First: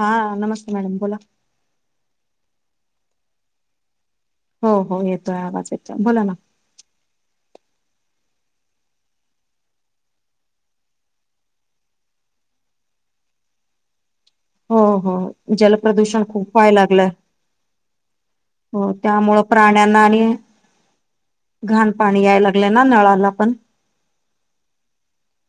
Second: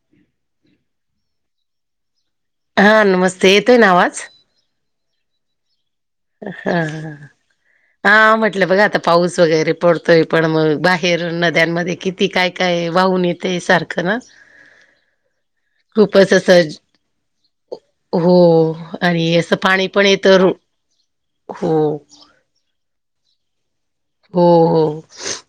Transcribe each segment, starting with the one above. हा, नमस्ते मॅडम बोला. हा. नमस्ते येतोय ना आवाज. हो हो. येतोय आवाज येतोय बोला ना. हां. हा म्हटलं बघा आता पाऊस वगैरे पडतोय, पण मग बाहेर नद्यांमध्ये किती काय काय वाहून येते. ते सारखं ना, हो.. हो.. जलप्रदूषण खूपच खूप असं व्हायला लागलंय. हो, आणि त्यामुळं असं पाणी प्राण्यांना पण आणि येतं. हो घाण पाणी यायला लागलंय ना, नळाला पण. हो. हो.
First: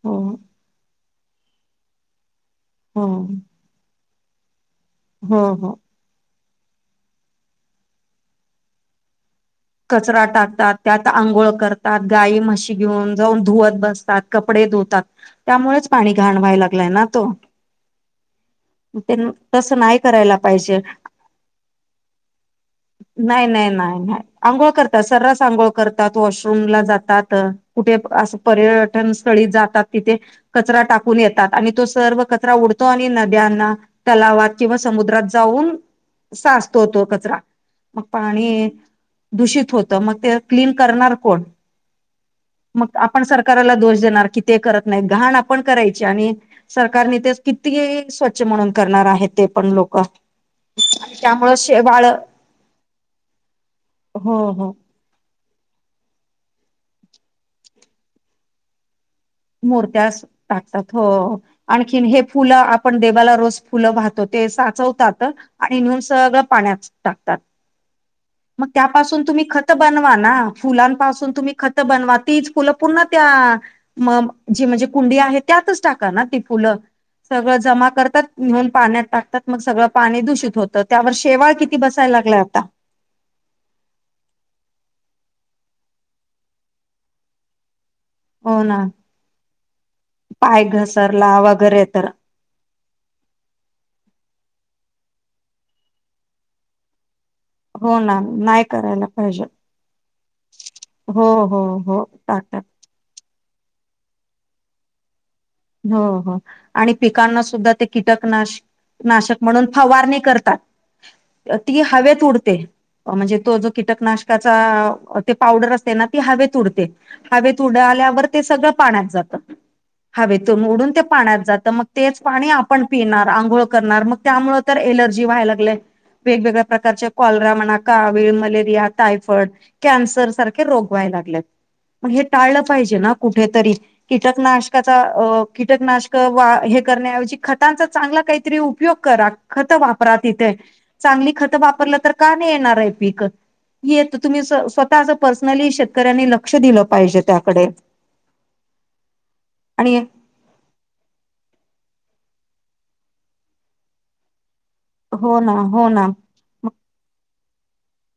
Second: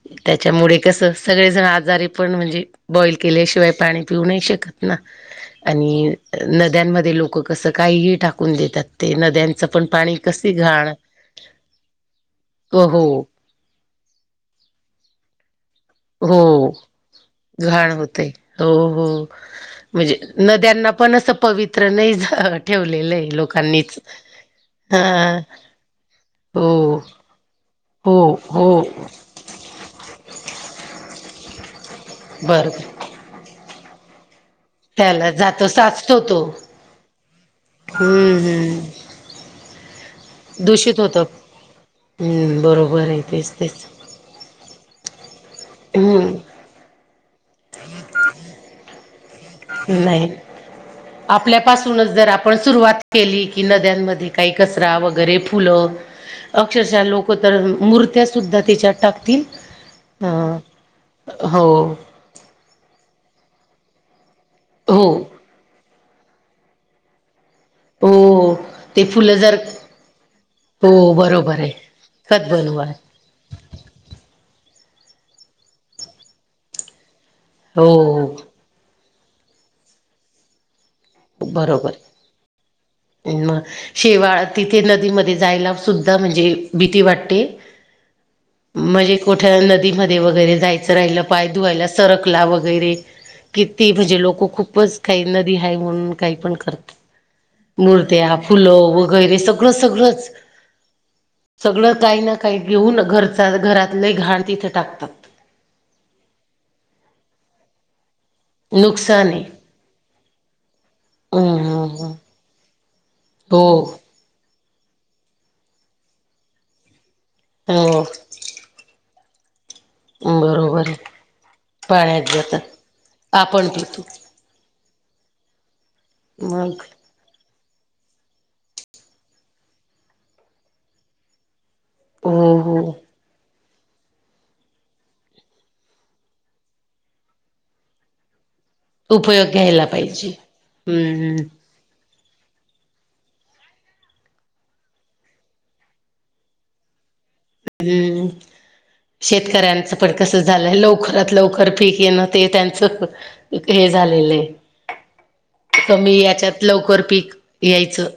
हो त्यांच्यामुळे कस सगळेजण आजारी पण म्हणजे, हो बॉईल केल्याशिवाय पाणी पिऊ नाही शकतना. हो हो आणि, नद्यांमध्ये लोक कसं, काहीही टाकून देतात. ते नद्यांच पण, पाणी कचरा कशी टाकतात, घाण त्यात आंघोळ करतात, गाई म्हशी घेऊन हो जाऊन धुवत बसतात. कपडे धुतात. त्यामुळेच पाणी घाण व्हायला हो लागलाय ना तो. घाण होते. हो.. हो.. ते तसं नाही म्हणजे करायला पाहिजे नद्यांना पण असं पवित्र नाही झ ठेवलेलं आहे नाही नाही लोकांनीच. नाही नाही आंघोळ करतात. हा सर्रास आंघोळ करतात वॉशरूम ला हो जातात. कुठे अस हो हो पर्यटन स्थळी जातात. तिथे कचरा टाकून येतात आणि तो सर्व, कचरा बर उडतो आणि नद्यांना. तलावात किंवा समुद्रात त्याला जातो जाऊन, साचतो तो साचतो तो कचरा. मग हम्म पाणी हम्म दूषित होत, मग ते क्लीन करणार कोण? हम. मग आपण सरकारला दोष देणार की, ते करत नाही. घाण आपण करायची आणि, हम्म सरकारने ते किती स्वच्छ म्हणून करणार आहेत ते, पण लोक नाही त्यामुळ शेवाळ. पण सुरुवात केली. की नद्यांमध्ये हो काही हो कचरा वगैरे फुलं, अक्षशः लोक [unintelligible] मूर्त्यासुद्धा त्यांच्यात टाकतील. मुर्त्या अ टाकतात हो, हो आणखी हे फुलं आप आपण देवाला रोज फुलं वाहतो ते हो साचवतात, आणि नेहून सगळं पाण्यात टाकतात. हो. मग ते त्यांपासून फुलं तुम्ही जर खत बनवा ना, हो फुलांपासून तुम्ही बरोबर आहे खत बनवा खत तीच फुलं बनवा पून्हा. त्या म- जी म्हणजे कुंडी आहे, त्यातच टाकाना ती फुलं. सगळं जमा करतात, हो न्हेऊन पाण्यात टाकतात, मग सगळं पाणी दूषित होतात. त्यांवर शेवाळ किती बसायला लागलय आता. इं मग, शेवाळ तिथे नदीमध्ये जायला सुद्धा म्हणजे भीती वाटते. हो ना म्हणजे कुठ्या नदीमध्ये वगैरे पाय जायचं राहिलं घसरला पाय वगैरे धुवायला तर सरक कला वगैरे किती म्हणजे लोकं खूपच काही नदी हा म्हणून काही पण करत हो ना मूर्त्या नाही फुलं करायला वगैरे पाहिजे सगळं सगळंच हो हो सगळं हो काही ना काही टाकतात घेऊन घर घरातलं घाण तिथे टाकतात हो हो आणि पिकांना सुद्धा ते कीटकनाश नुकसान नाशक आहे म्हणून फवारणी करतात हम्म ती हम्म हम्म. हवेत उडते म्हणजे तो जो हो कीटकनाश त्याचा ते पावडर असते ना ती हवेत उडते हवेत उड हो आल्यावर ते सगळं पाण्यात जातं हवेतून बरोबर उडून आहे ते पाण्यात जातं मग तेच पाण्यात पाणी जातात. आपण पिणार आंघोळ आपण पितो करणार मग त्यामु! तर एलर्जी व्हाय लागय वेगवेगळ्या मग प्रकारच्या कॉलरा म्हणा का वळ मलेरिया टायफॉइड कॅन्सर सारखे रोग व्हाय लागलेत. मग हे हो टाळलं हो पाहिजे ना कुठेतरी कीटकनाश कीटकनाशक वा हे करण्याऐवजी खतांचा चांगला काही. करा उपयोग ख ख घ्यायला पाहिजे. हम्म का नाही येणार आहे पीक. येत तुम्ही स्वतः असं पर्सनली शेतकऱ्यांनी लक्ष दिलं पाहिजे त्याकडे! ह् शेतकऱ्यांच आणि पड कस झालंय लवकरात लवकर पीक येणं ते त्यांचं हे झालेलं आहे हो ना हो ना कमी याच्यात लवकर पीक यायचं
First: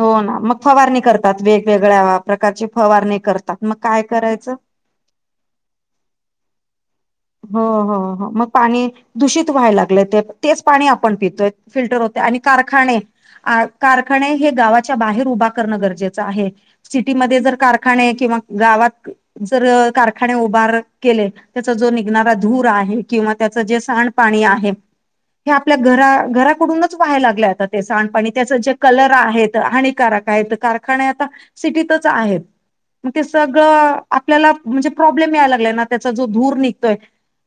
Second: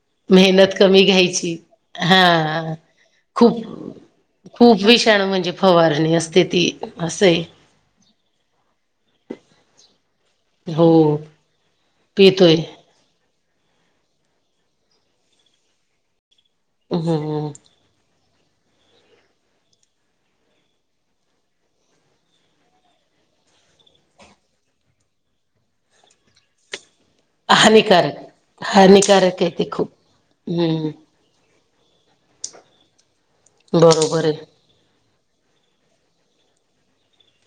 हो ना मग मेहनत फवारणी कमी करतात घ्यायची वेगवेगळ्या हा प्रकारची फवारणी खूप करतात मग काय करायचं खूप! विषाणू म्हणजे फवारणी असते ती असे. हो हो हो मग पाणी दूषित व्हायला लागलं ते. तेच पाणी आपण हो पितोय फिल्टर होते आणि पितोय कारखाने. कारखाने हे गावाच्या बाहेर उभा करणं गरजेचं आहे सिटीमध्ये हम्म जर कार! ा किंवा गावात जर कारखाने उभार केले त्याचा जो धू आहे किंवा त्याच जे सांड पाणी आहे आपल्या घ घराकडून व्हायला लागल्या ते हानिकारक सांडपाणी त्याचे जे कलर हानिकारक आहे आहेत. ते खूप हानिकारक आहेत हम्म कारखान्यात! आ सिटीतच आहेतग ते सगळं बरोबर आपल्याला! आहे म्हणजे प्रॉब्लेम यायला लागलाय ना त्याचा जो धूर निघतोय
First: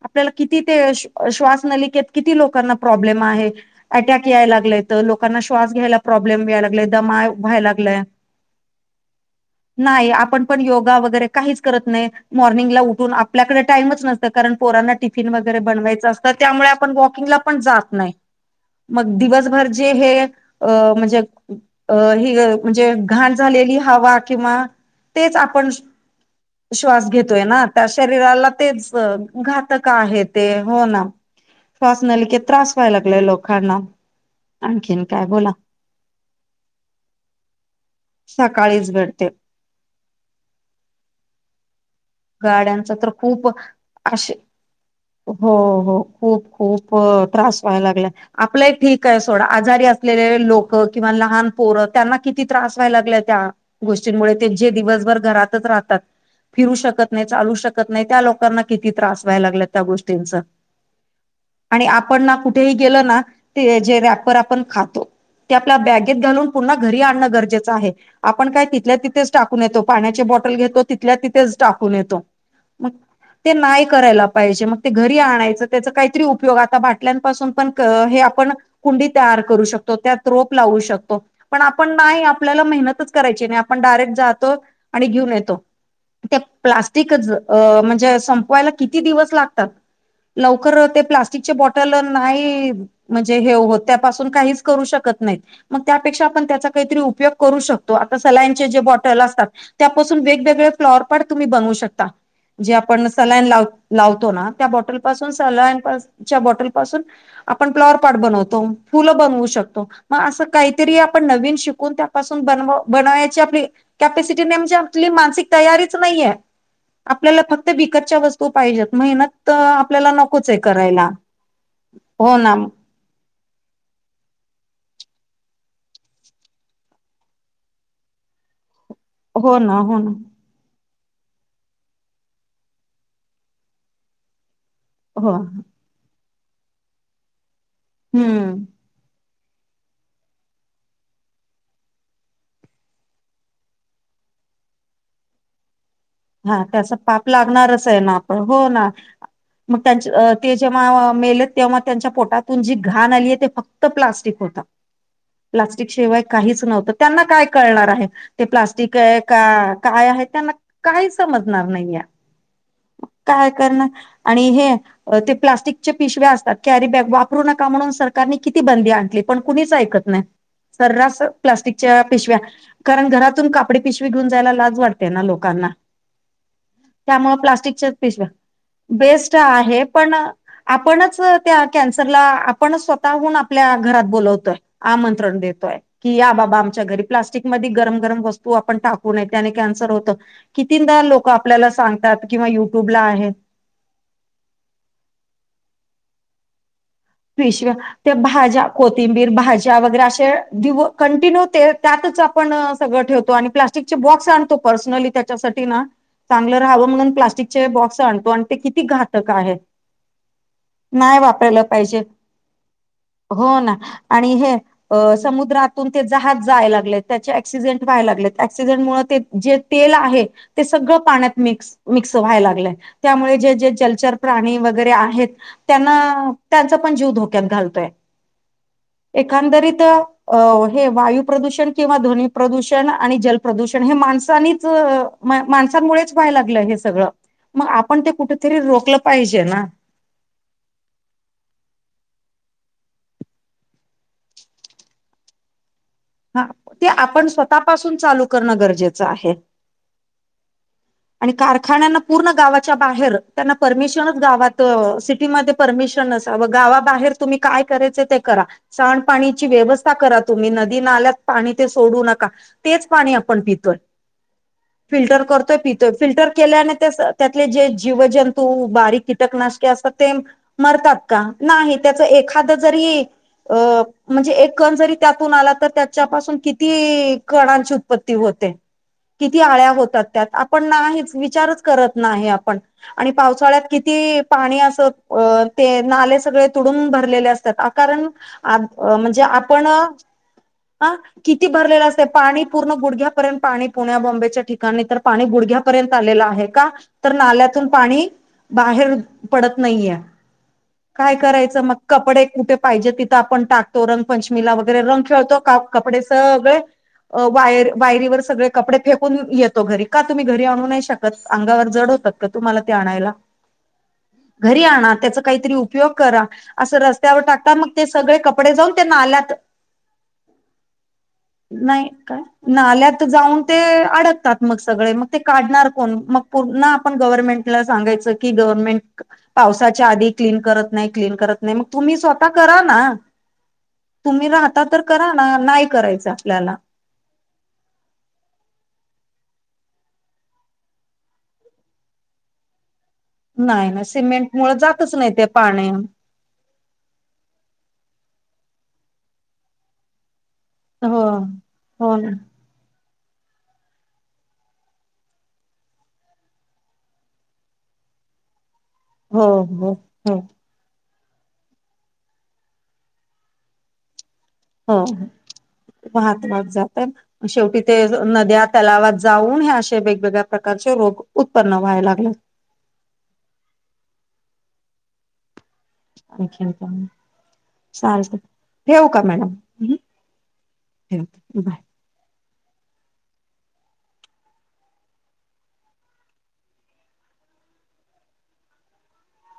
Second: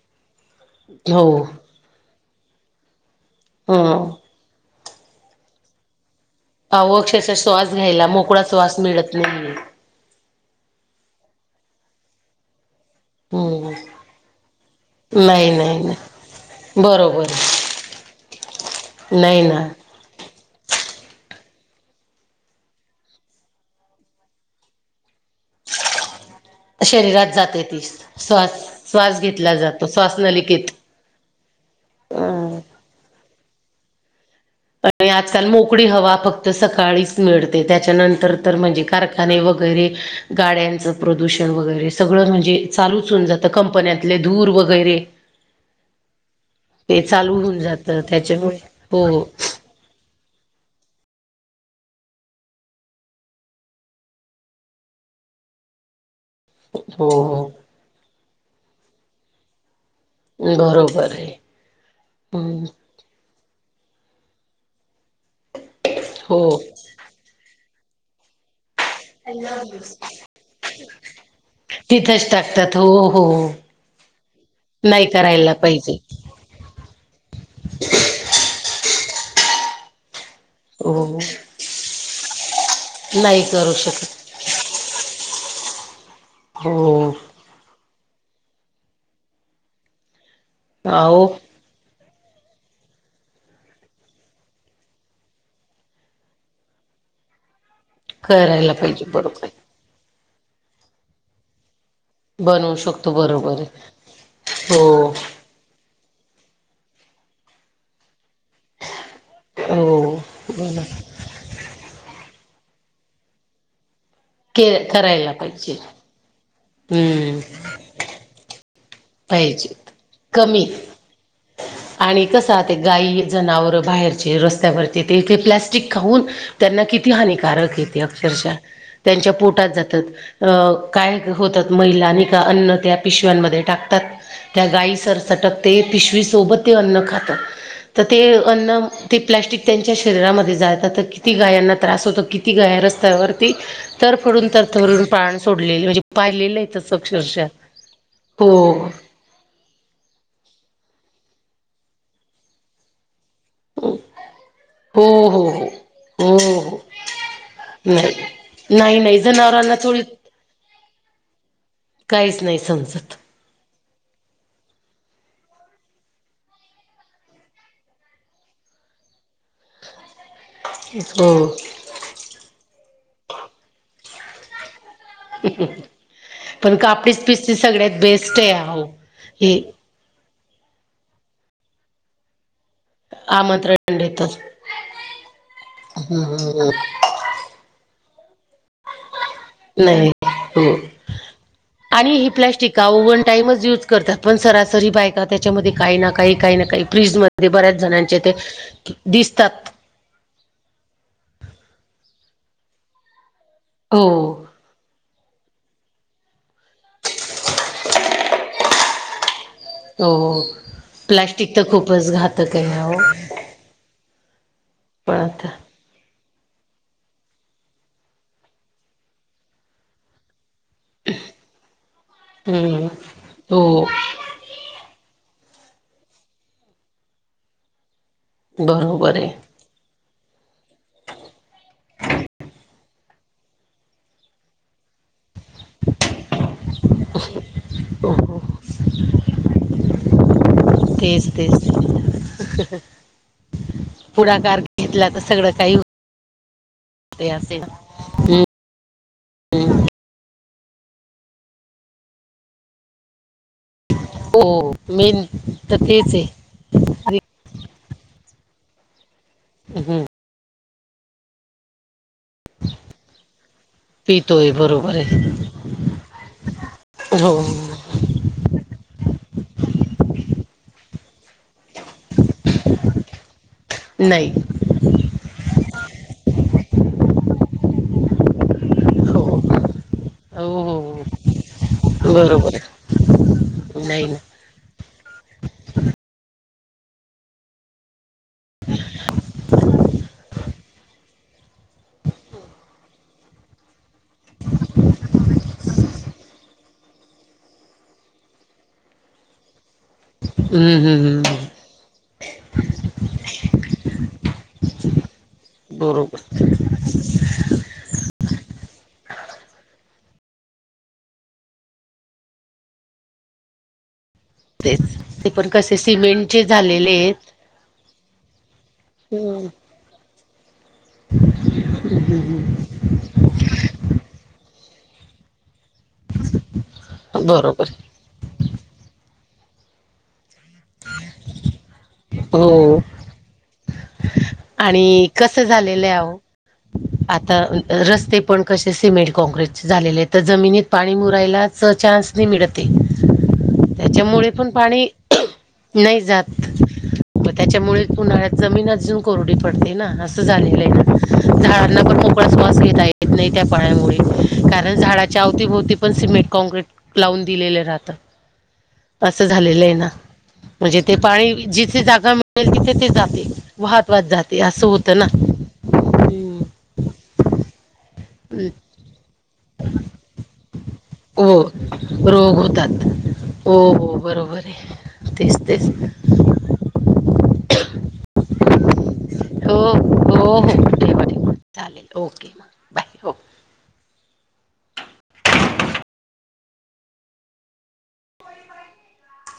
आपल्याला किती ते हो श्वास नलिकेत! किती लोकांना प्रॉब्लेम आहे हं अटॅक याला लाग लोकांना श्वास घ्यायला. प्रॉब्लेम याय लागले अहो दमा अक्षरशः व्हाय श्वास लागलाय. घ्यायला मोकळा श्वास मिळत नाहीये नाही आपण पण योगा वगैरे काहीच करत नाही मॉर्निंगला उठून आपल्याकडे हम्म टाईमच नस. कारण पोरांना टिफिन नाही वगैरे नाही बनवायचं नाही असतं त्यामुळे आपण बरोबर वॉकिंगला पण जात नाही. मग आहे नाही ना दिवसभर जे? हे अ म्हणजे अ ह म्हणजे घाण झालेली हवा किंवा. तेच आपण श्वास शरीरात घेतोय जाते ना ती त्या शरीराला श्वास तेच? श्वास घेतला जातो घातक श्वासनलिकेत श्वासना लिक अं त्रास व्हाय लागलाय लोकांना. आणखीन पण काय आजकाल बोला मोकळी हवा फक्त सकाळीच मिळते त्याच्यानंतर तर म्हणजे सकाळीच घडते कारखाने वगैरे! वगैरे गाड्यांचं प्रदूषण वगैरे! सगळं म्हणजे गाड्यांचा तर चालूच होऊन जातं खूप कंपन्यातले असे धूर वगैरे. हो हो खूप खूप ते चालू होऊन त्रास व्हायला जातं लागलाय त्याच्यामुळे आपलं हो ठीक आहे सोड. आजारी असलेले लोक किंवा लहान पोर त्यांना किती त्रास व्हायला लागल्या त्या! गोष्टींमुळे ते जे दिवसभर घरातच राहतात फिरू हो शकत! नाही हो चालू शकत नाही त्या लोकांना किती त्रास व्हाय लागत! त्या गोष्टींच बरोबर आहे. आणि आपण ना हम्म. कुठेही गेल ना? ते जे रॅपर आपण खातो ते आपल्या बॅगेत घालून हो पुन्हा? घरी आण गजे आपण का. तिल्या तिथेच टाकून येतो पाण्याची बॉटल घेतो तिथल्या तिेच टाको क तिथंच टाकतात हो हो नाही करायला घ पाहिजे. का पयो आता बाटल्यापासून पण आपण कुंडी तयार करू शकतो त्या ोप लावू हो शकतो पण आपण नाही आपल्याला मेहनतच करायची नाही करू आपण डायरेक्ट शकत जातो आणि घेऊन येतो त्या हो प्लास्टिकच म्हणजे संय किती दिवतात लव प् अहो आपल्याला नाही म्हणजे हे हो त्यापासून काहीच करू शकत नाहीत मग त्यापेक्षा आपण त्याचा काहीतरी उपयोग करू शकतो आता सलाईनचे करायला जे पाहिजे बॉटल बरोबर असतात आहे. त्यापासून वेगवेगळे फ्लॉर प तुम्ही बनवू शकता जे बनवू आपण शकतो सला बरोबर आहे. लावतो ना त्या बट हो. पाून ब पाून आपण्लॉवर प्ट बनतो फुलं बनवू शकतो हो मग असं बला काहीतरी आपण नवीन शिक बची आप कस आप के मान करायला पाहिजे. तयारी नाही हम्म आपल्याला फक्त विकतच्या वस्तू पाहिजेत मेहनत तर पाहिजे. आपल्याला नकोच आहे कमी करायला हो ना गायी जनावरं बाहेरचे रस्त्यावरचे ते इथे प्लॅस्टिक खाऊन त्यांना किती हानिकारक येते अक्षरशः त्यांच्या हो पोटात ना हो ना जातात अ काय होतात महिला आणि का अन्न त्या पिशव्यांमध्ये टाकत ात त्या गायीसर हो सटक ते पिशवी सोबत ते अन्न खात तर ते हम्म अन्न ते प्लॅस्टिक त्यांच्या शरीरामध्ये जात तर किती गायांना त्रास होतो किती गाय रस्त्यावरती? तर पडून तर थरून पाण सोडले म्हणजे? पाहिलेलं हा आहे तसं त्याचा पाप अक्षरशः लागणारच आहे ना आपण हो ना! मग त्यां ते जेव्हा मेल तेव्हा त्यांच्या पोटातून जी घाण आली आहे ते फक्त. फक्त प्लास्टिक होता हो हो हो प्लास्टिक शिवाय हो काहीच हो नव्हतं त्यांना काय कळणार आहे. ते नाही प्लास्टिक नाही नाही आहे का जनावरांना थोडी काय आहे त्यांना. काही समजणार नाही या काहीच नाही समजत. काय करणार आणि हे ते प्लास्टिकचे पिशव्या असतात कॅरी बॅग वापरू नका म्हणून सरकारनी किती बंदी आणली पण कुणीच ऐकत नाही सर्रास हो प्लास्टिकच्या पिशव्या कारण घरातून कापडे पिशवी घेऊन जायला लाज वाटते लोकांना पण कापडीच त्यामुळे पिसची प्लास्ट सगळ्यात बेस्ट आहे अहो. बेस् हे आहे पण आपणच त्या कन्सरला ण स्वतःहून आपल्या आमंत्रण घरात देतात बलावतोय आमंत्रण देतोय की या बाबा आमच्या घरी प्लास्टिक मध्ये गरम गरम वस्तू आपण टाकू नये त्याने कॅन्सर होत नाही हो. कितीनदाार लोक आपल्याला आणि सांगतात ही किंवा प्लॅस्टिक युट्यूबला अहो वन आहेत टाइमच यूज करतात पण सरासरी बायका त्याच्यामध्ये काही ना काही काही ना काही फ्रीजमध्ये विश बऱ्याच ते जणांचे भाज्या कोथिंबीर दिसतात भाज्या वगैरे असे दिव कंटिन्यू त्यातच आपण सगळं ठेवतो आणि प्लास्टिकचे हो बॉक्स आणतो पर्सनली त्या ना चांगलं राहावं म्हणून प्लास्टिक चे बॉक्स आणतो आणि ते किती घातक आहे हो नाही प्लाॅस्टिक वापरायला तर पाहिजे खूपच घातक आहे हो ना आणि हे पण आता समुद्रात ते जज जाय लागले त्याचे क्सिडेंट व्हायला लागले क्सिडेंट मु जे तेल आहे ते सगळं पाण्यात मिक्स मिक्स व्हायला लागलंय हम्म. त्यामुळे जे जे हो जलचर प्राणी वगैरे आहेत त्यांना त्यांचा पण जीव धोक्यात घालतोय बरोबर आहे एकंदरीत अ हे वायू प्रदूषण किंवा ध्वनी प्रदूषण आणि जल प्र्रदूषण हे माणसानीच मा मुळेच व्हाय लागलं हे सगळ मग आपण ते कुठेतरी रोखलं पाहिजे ना तेज तेज पुढाकार घेतला तर सगळं काही हा ते आपण होते असे स्वतःपासून चालू हम्म. करणं गरजेचं आहे आणि कारखान्यांना पूर्ण गावाच्या बाहेर त्यांना परमेश ् हो गात मेन सिटीमध्ये तर परमिशन तेच आहे गावाहेर तुम्ही काय कराय ते करा स पाची व्यवस्था हम्म. करा तुम्ही ल्यात पाणी ते सोडू नका तेच पाणी आपण पितोय पितोय बरोबर फिल्टर आहे करतोय पितोय फिल्टर केल्याने त्या हो त्यातले जे जीवजंतू बारीक कीटकनाशके असत ते मरतात का नाही त्याच एखाद जरी अ नाही म्हणजे एक कण जरी त्यातून आला तर त्याच्या पाासून किती कणांची उत्पत्ती होते हो किती आळ्या हो हो आपण नाही हो विचारच करत नाही बरोबर आपण आहे. आणि पावसाळ्यात नाही ना किती पाणी अस ते नाले सगळे तुडून भरलेले असतात कारण म्हणजे आपण ह किती भरलेलं असत पाणी पूर्ण गुडघ्यापर्यंत पाणी पुण्या बॉम्बेच्या ठिकाणी तर पाणी गुडघ्यापर्यंत आलेलं आहे का तर नाल्यातून पाणी बाहेर पडत नाहीये हम्म हम्म, काय हम्म. करायचं मग कपडे कुठे पाहिजे तिथं आपण टाकतो रंगपंचमीला वगैरे रंग खेळतो का कपडे बरोबर सगळे वायर वायरीवर सगळे कपडे फेकून येतो घरी का तुम्ही घरी आणू नाही शकत अंगावर जड होतात का तुम्हाला ते आणायला ह घरी आणा त्याचा काहीतरी उपयोग करा सिमेंटचे असं झालेले आहेत रस्त्यावर टाक आता मग ते सगळे कपडे जाऊन त्यांना आल्यात हम्म. नाही का नाल्यात जाऊन ते अडकतात मग सगळे मग ते काढणार कोण मग पर्ण आपण गव्हर्नमेंटला बरोबर सांगायचं गनमें पावसाच्या आध क्न करत कत तु् स्व हो करा त् आणि करा ना कसं नाही झालेलं आहे करायचं अहो आपल्याला आता रस्ते पण कसे सिमेंट कॉँक्रीट झालेले तर जमिनीत पाणी मुरायलाच चान्स मिळते नाही ना सिमेंट त्याच्यामुळे पण मुळ पाणी जातच नाही ते पाणी नाही जात त्याच्यामुळे उन्हाळ्यात जमीन अजून कोरडी पडते ना असं झालेलं हो झाडांना पण हो ना मोकळा श्वास घेताय येत नाही त्या पाळमुळे कारण झाडाच्या अवतीभोवती पण सिमेंट कॉँक्रीट लावून दिलेलं राहत असं हो झालेलं आहे हो ना हो म्हणजे ते पाणी जिथे जागा मिळेल तिथे ते जाते वाहत वात जाते असं हो होतं ना. महातमाग जात शेवटी ते नद्या तलावात जाऊन हे असे वेगवेगळ्या प्रकारचे रोग उत्पन्न व्हायला लागलेत भगवतात हो हो बरोबर आहे तेच तेच अखे सार स ठेऊ का मॅडम हो हो हो ठेवा ठेवा ठ बाय चालेल ओके बाय हो. [inaudible] [unintelligible]